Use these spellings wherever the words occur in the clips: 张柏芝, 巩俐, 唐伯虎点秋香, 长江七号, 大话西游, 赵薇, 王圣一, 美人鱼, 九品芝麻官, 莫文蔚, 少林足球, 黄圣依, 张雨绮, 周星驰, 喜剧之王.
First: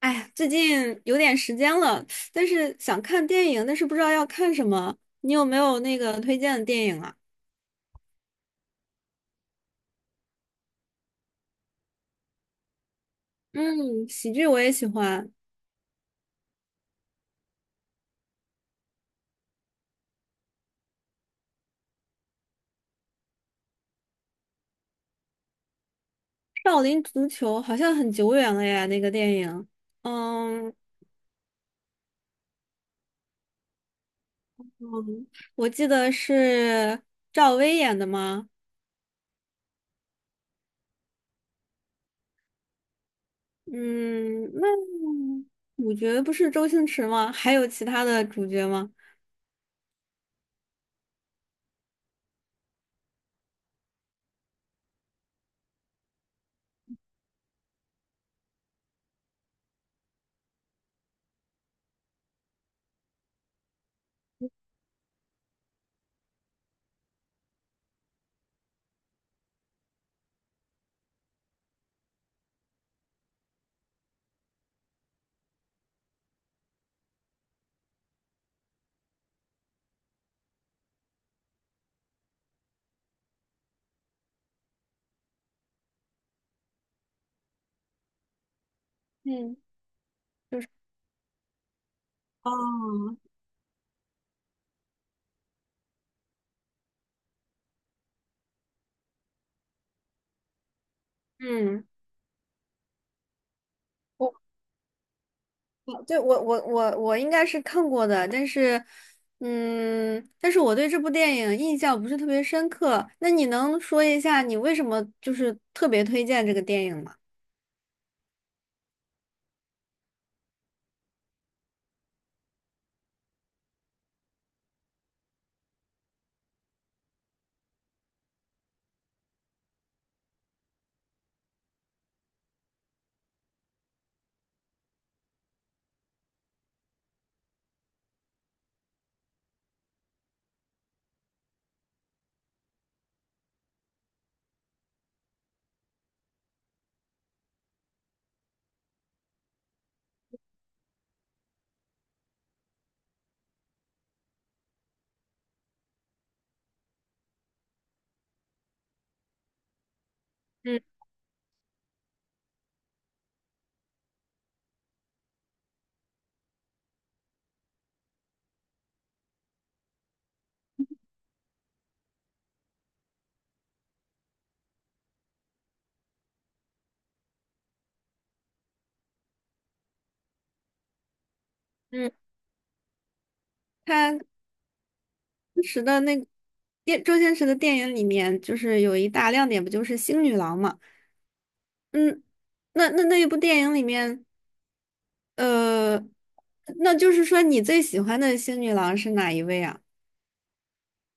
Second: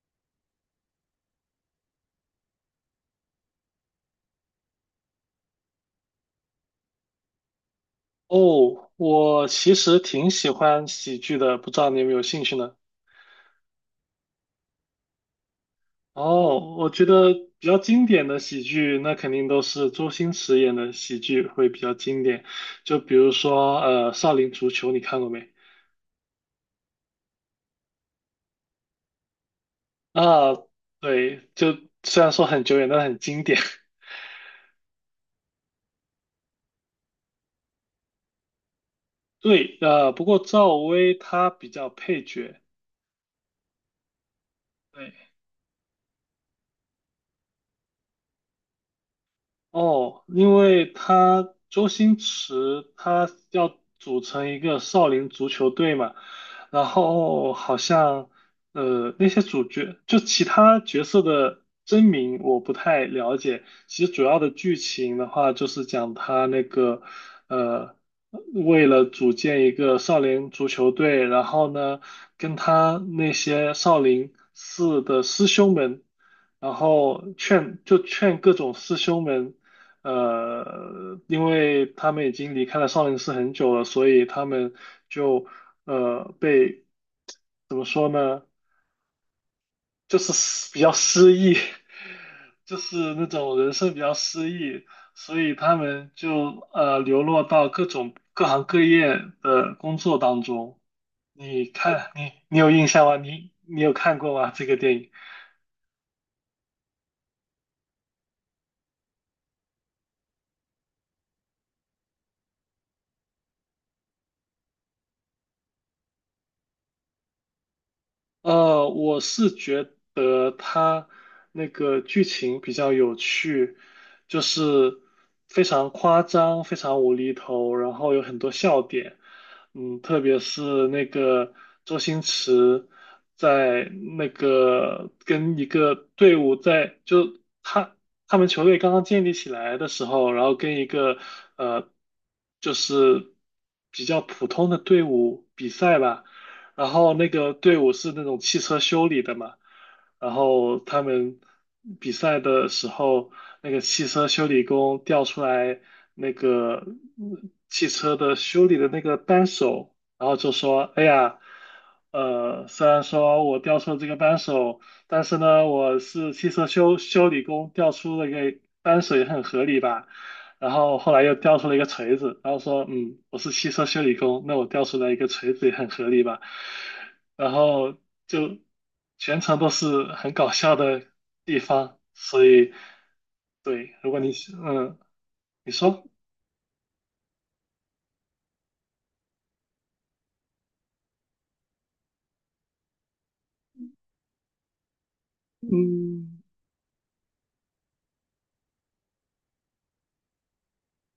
哎呀，最近有点时间了，但是想看电影，但是不知道要看什么。你有没有那个推荐的电影啊？哦，我其实挺喜欢喜剧的，不知道你有没有兴趣呢？嗯，喜剧我也喜欢，哦，我觉得比较经典的喜剧，那肯定都是周星驰演的喜剧会比较经典。就比如说，少林足球》，你看过没？《少林足球》好像很久远了呀，那个电影。啊，嗯对，就虽然说很久远，但很经典。嗯，我记得是赵薇演的吗？对，不过赵薇她比较配角。嗯，那对。主角不是周星驰吗？还有其他的主角吗？哦，因为他周星驰他要组成一个少林足球队嘛，然后好像那些主角就其他角色的真名我不太了解，其实主要的剧情的话就是讲他那个呃为了组建一个少林足球队，然后呢跟他那些少林寺的师兄们。然后劝各种师兄们因为他们已经离开了少林寺很久了，所以他们就被怎么说呢，嗯，就是就是失比较失意，就是哦，那种人生比较失意，所以他们就流落到各种各行各业的工作当中。你嗯。看，你有印象吗？你有看过吗？这个电影？对，我应该是看过的，但是，嗯，但是我对这部电影印象不是特别深刻。那你能说一下你为什么就是特别推荐这个电影吗？我是觉得他那个剧情比较有趣，就是非常夸张、非常无厘头，然后有很多笑点。嗯，特别是那个周星驰在那个跟一个队伍在就他他们球队刚刚建立起来的时候，然后跟一个呃就是比较普通的队伍比赛吧。然后那个队伍是那种汽车修理的嘛，然后他们比赛的时候，那个汽车修理工调出来那个汽车的修理的那个扳手，然后就说：嗯“哎呀，虽然说我调出了这个扳手，但是呢，我是汽车修理工，调出了个扳手也很合理吧。"然后后来又掉出了一个锤子，然后说，嗯，我是汽车修理工，那我掉出来一个锤子也很合理吧。然后就全程都是很搞笑的地方，嗯所以对，如果他你嗯，当你时的说，那个电周星驰的电影里面，就是有一大亮点，不就是星女郎吗？嗯，那那那一部电影里面，呃，嗯。那就是说你最喜欢的星女郎是哪一位啊？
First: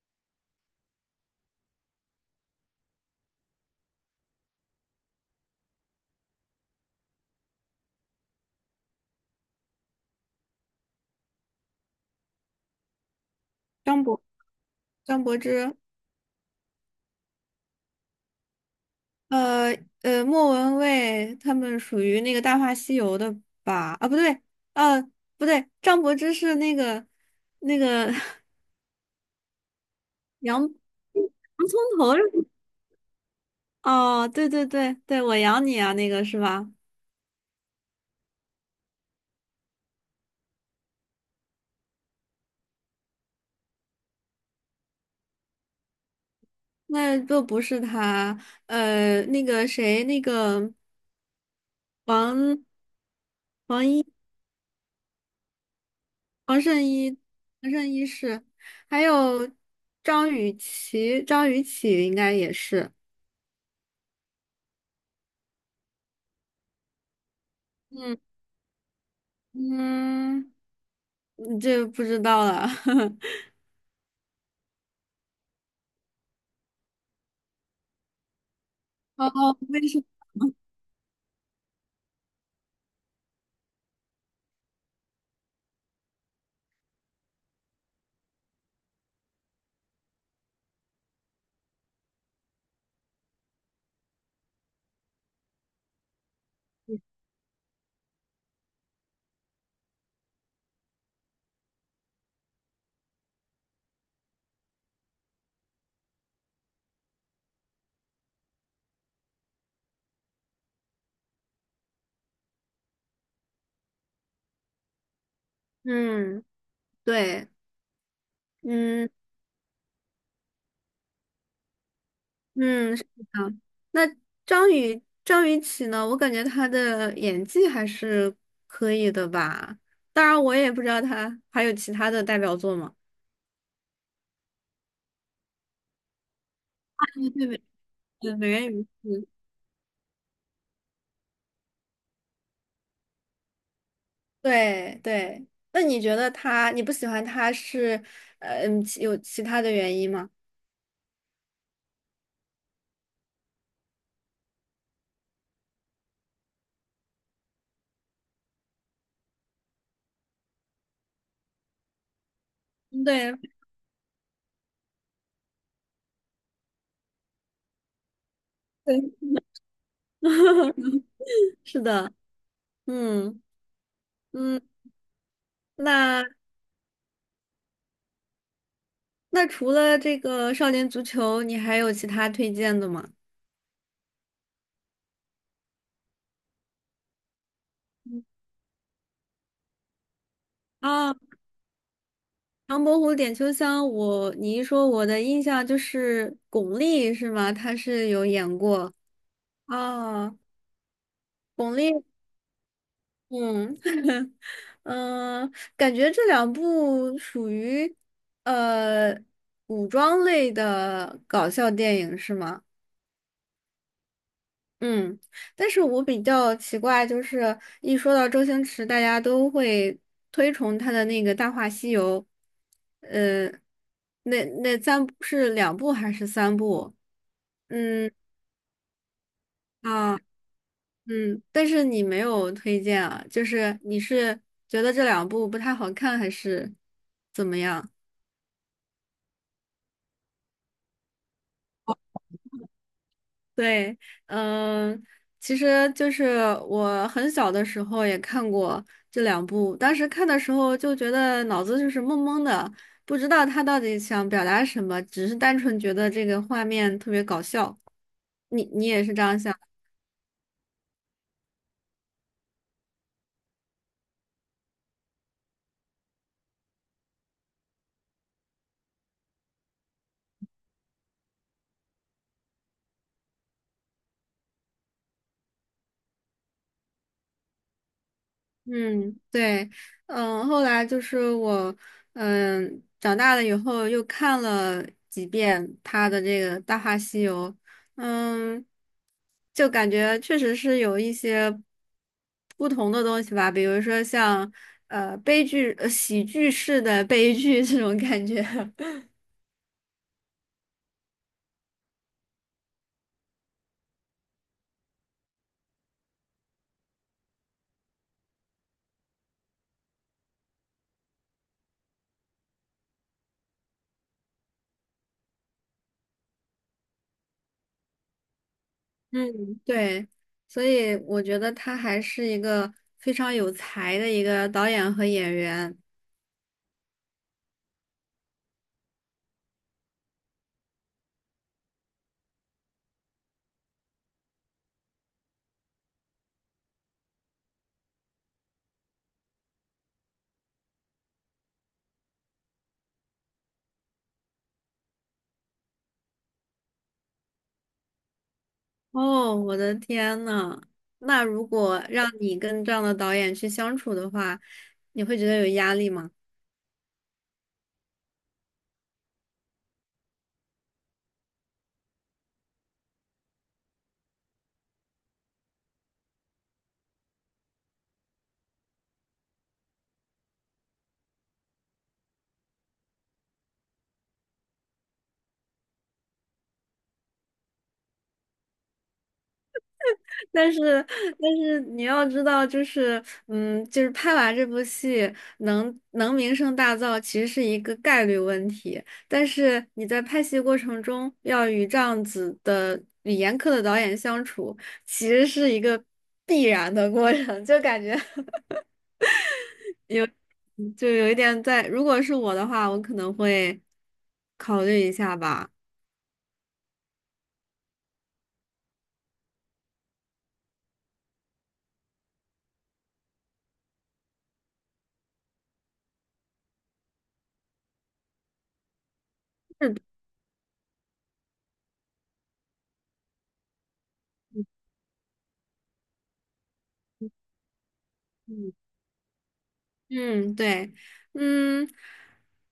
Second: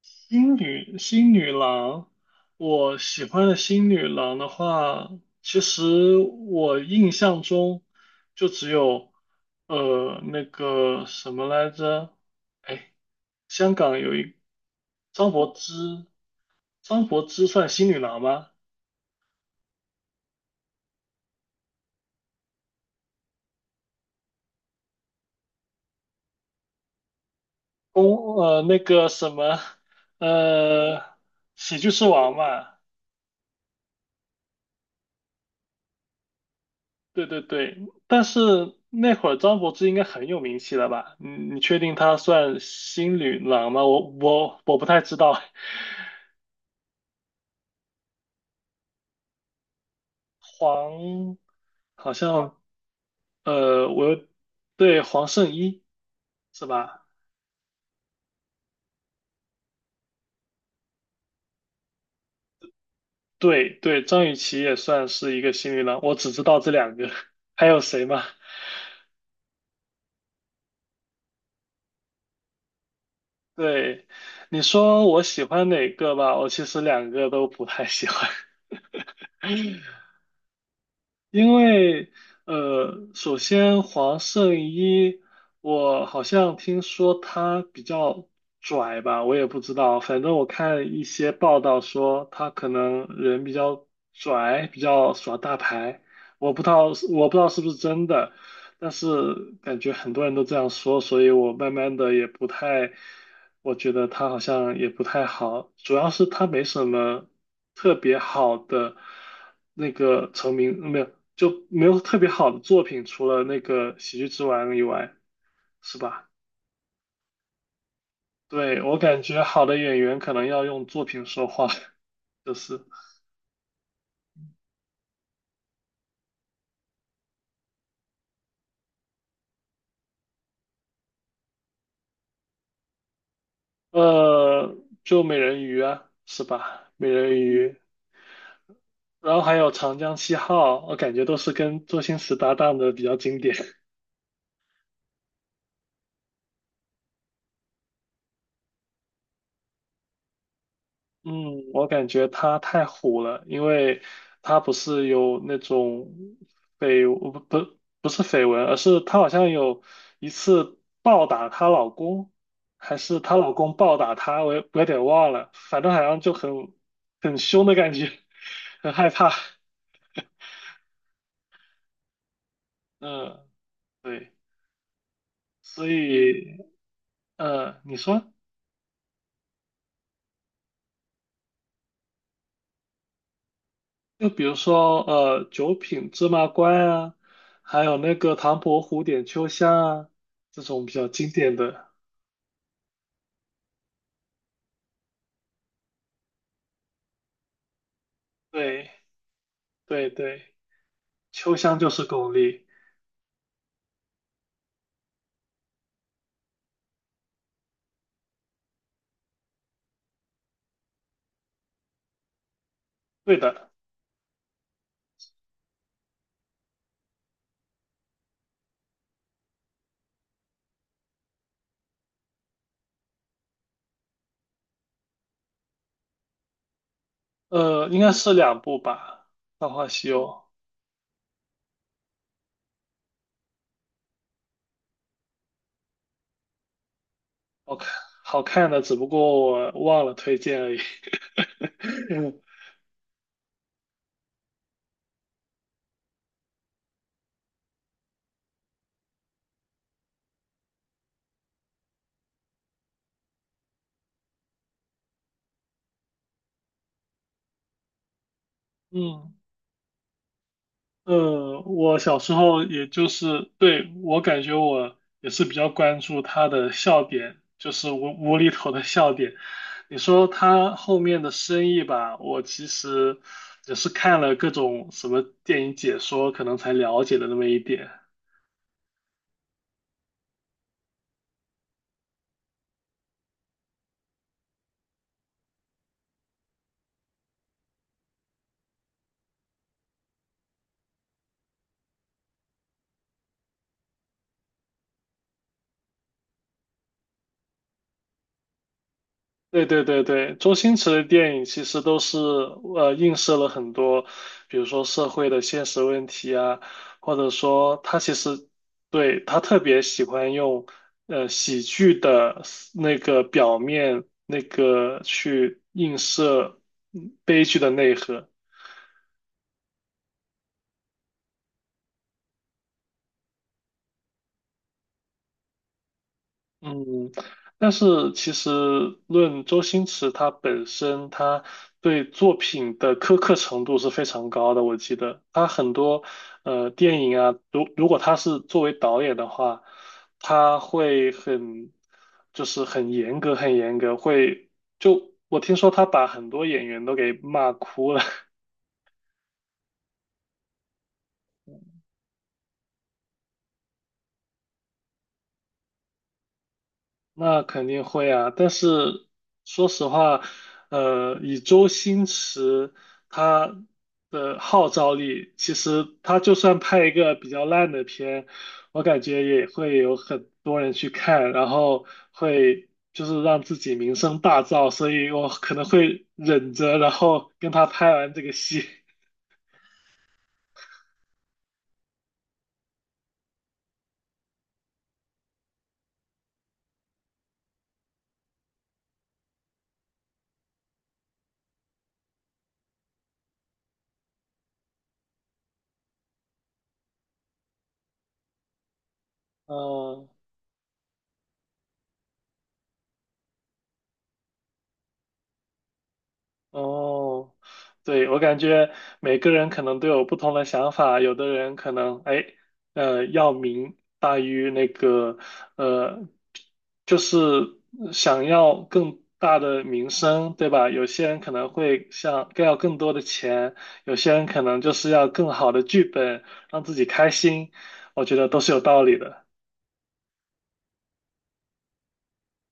新女郎，我喜欢的新女郎的话，其实我印象中就只有那个什么来着，哎，香港张有柏一张张柏柏芝。芝，张柏芝算新女郎吗？呃莫文蔚他们属于那个《大话西游》的吧？啊，不对，呃，不对，张柏芝是那个那个 公 呃那个什么洋呃洋喜剧葱之头是王吧。嘛，哦，对对对对，我养你啊，那个是吧？对对对，但是那会儿张柏芝应该很有名气了吧？你你确定她算新女郎吗？我不太知道，那就不是他，呃，那个谁，那 个黄好像王王我一又对黄圣依王是圣吧？一王圣一是，还有张雨绮，张雨绮应该也是，对对，张雨绮也算是一个新女郎，我只知道这两个，还有谁吗？嗯嗯。这不知道了。对，你说我喜欢哪个吧？我其实两个都不太喜欢。哦哦，为什么？因为首先黄圣依，我好像听说她比较拽吧，我也不知道，反正我看一些报道说她可能人比较拽，比较耍大牌，我不知道我不知道是不是真的，但是感觉很多人都这样说，所以我慢慢的也不太，我觉得他好像也不太好，主要是他没什么特别好的那个成名，没有，就没有特别好的作品，除了那个《喜剧之王》以外，是吧？嗯，对，对，我嗯感觉好的演员可能要用作品说话，就是，嗯，是的。那张雨绮呢？我感觉他的演技还是可以的吧。当然，我也不知道他还有其他的代表作吗？呃，就美人鱼啊，是吧？美对人对对，鱼。呃美人鱼。嗯然后还有长江七号，我感觉都是跟周星驰搭档的比较经典。对对。那你觉得他？你不喜欢他是，其有其他的原因吗？嗯，我感觉他太虎了，因为他不是有那种绯不不不是绯闻，而是他好像有一次暴打她老公，还嗯是对她老公暴打她，我有点忘了，反正好像就很很凶的感觉，很对，害怕。是的，嗯嗯，对，嗯，所那。以嗯，你说。那除了这个少年足球，你还有其他推荐的吗？就比如说，九品芝麻官啊，还有那个唐伯虎点秋香啊，这种比较啊，经典的。唐伯虎点秋香，我你一说，我的印象就是巩俐是吗？他是有演对过对啊，对，秋巩香就是俐，巩俐。嗯 嗯，感觉这两部属于呃古装类的搞笑电影是吗？对的，嗯，但是我比较奇怪，就是一说到周星驰，大家都会推崇他的那个《大话西游》，呃，那那三部是两部还是三部？应嗯该是两部吧，《大话西啊游》嗯，但是你没有推荐啊，就是你是觉得这两部不太好看，还是怎么好看，样？好看的，只不过我忘了推荐而已。对，嗯，其实就是我很小的时候也看过这两部，当时看的时候就觉得脑子就是懵懵的，不知道他到底想表达什么，只是单纯觉得这个画面特别搞笑。你你也是这嗯，样想？我小时候也就是，对，我感觉我也是比较关注他的笑点，就是无厘头的笑点。你说他后面的生意吧，我其实也是看了各种什么电影解说，可能才了解的那么一点。嗯，对，嗯，后来就是我，嗯，长大了以后又看了几遍他的这个《大话西游》，嗯，就感觉确实是有一些不同的东西吧，比如说像悲剧、喜剧式的悲剧这种感觉。对对对对，周星驰的电影其实都是映射了很多，比如说社会的现实问题啊，或者说他其实对他特别喜欢用喜剧的那个表面那个去映射悲剧的内核。嗯，对，所以我觉得他还是一个非常有才的一个导演和演员。嗯，但是其实论周星驰他本身，他对作品的苛刻程度是非常高的。我记得他很多电影啊，如果他是作为导演的话，他会很就是很严格，很严格，会就我听说他把很多演员都给骂哭了。哦，我的天呐！那如果让你跟这样的导演去相处的话，你会觉得有压力吗？那肯定会啊，但是说实话，以周星驰他的号召力，其实他就算拍一个比较烂的片，我感觉也会有很多人去看，然后会就是让自己名声大噪，所以我可能会忍着，然后跟他拍完这个戏。但是，但是你要知道，就是，嗯，就是拍完这部戏能名声大噪，其实是一个概率问题。但是你在拍戏过程中要与这样子的语严苛的导演相处，其实是一个必然的过程，就感觉 嗯、就有一点在，如果是我的话，我可能会考虑一下吧。哦，对，我感觉每个人可能都有不同的想法，有的人可能哎，要名大于那个，呃，就是想要更大的是的名声，对吧？有些人可能会想更要更多的钱，有些人可能就是要更好的剧本，让自己开心，我觉得都是嗯，有道理的。嗯，对，嗯，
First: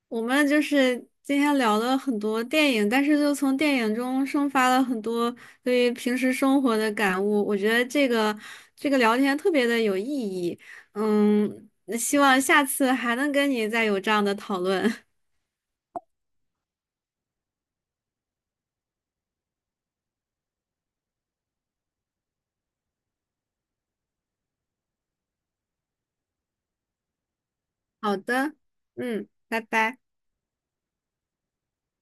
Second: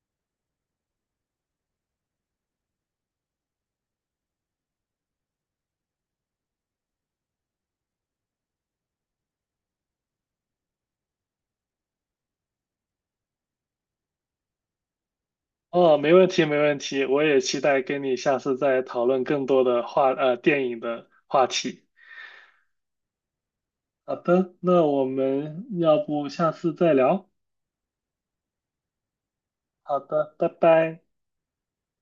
我们就是今天聊了很多电影，但是就从电影中生发了很多对于平时生活的感悟。我觉得这个聊天特别的有意义。嗯，那希望下次还能跟你再有这样的讨论。哦，没问题，没问题，我也期待跟你下次再讨论更多的话，电影的话题。好的，那我们要不下次再聊？好的，嗯，拜拜。好的，拜拜。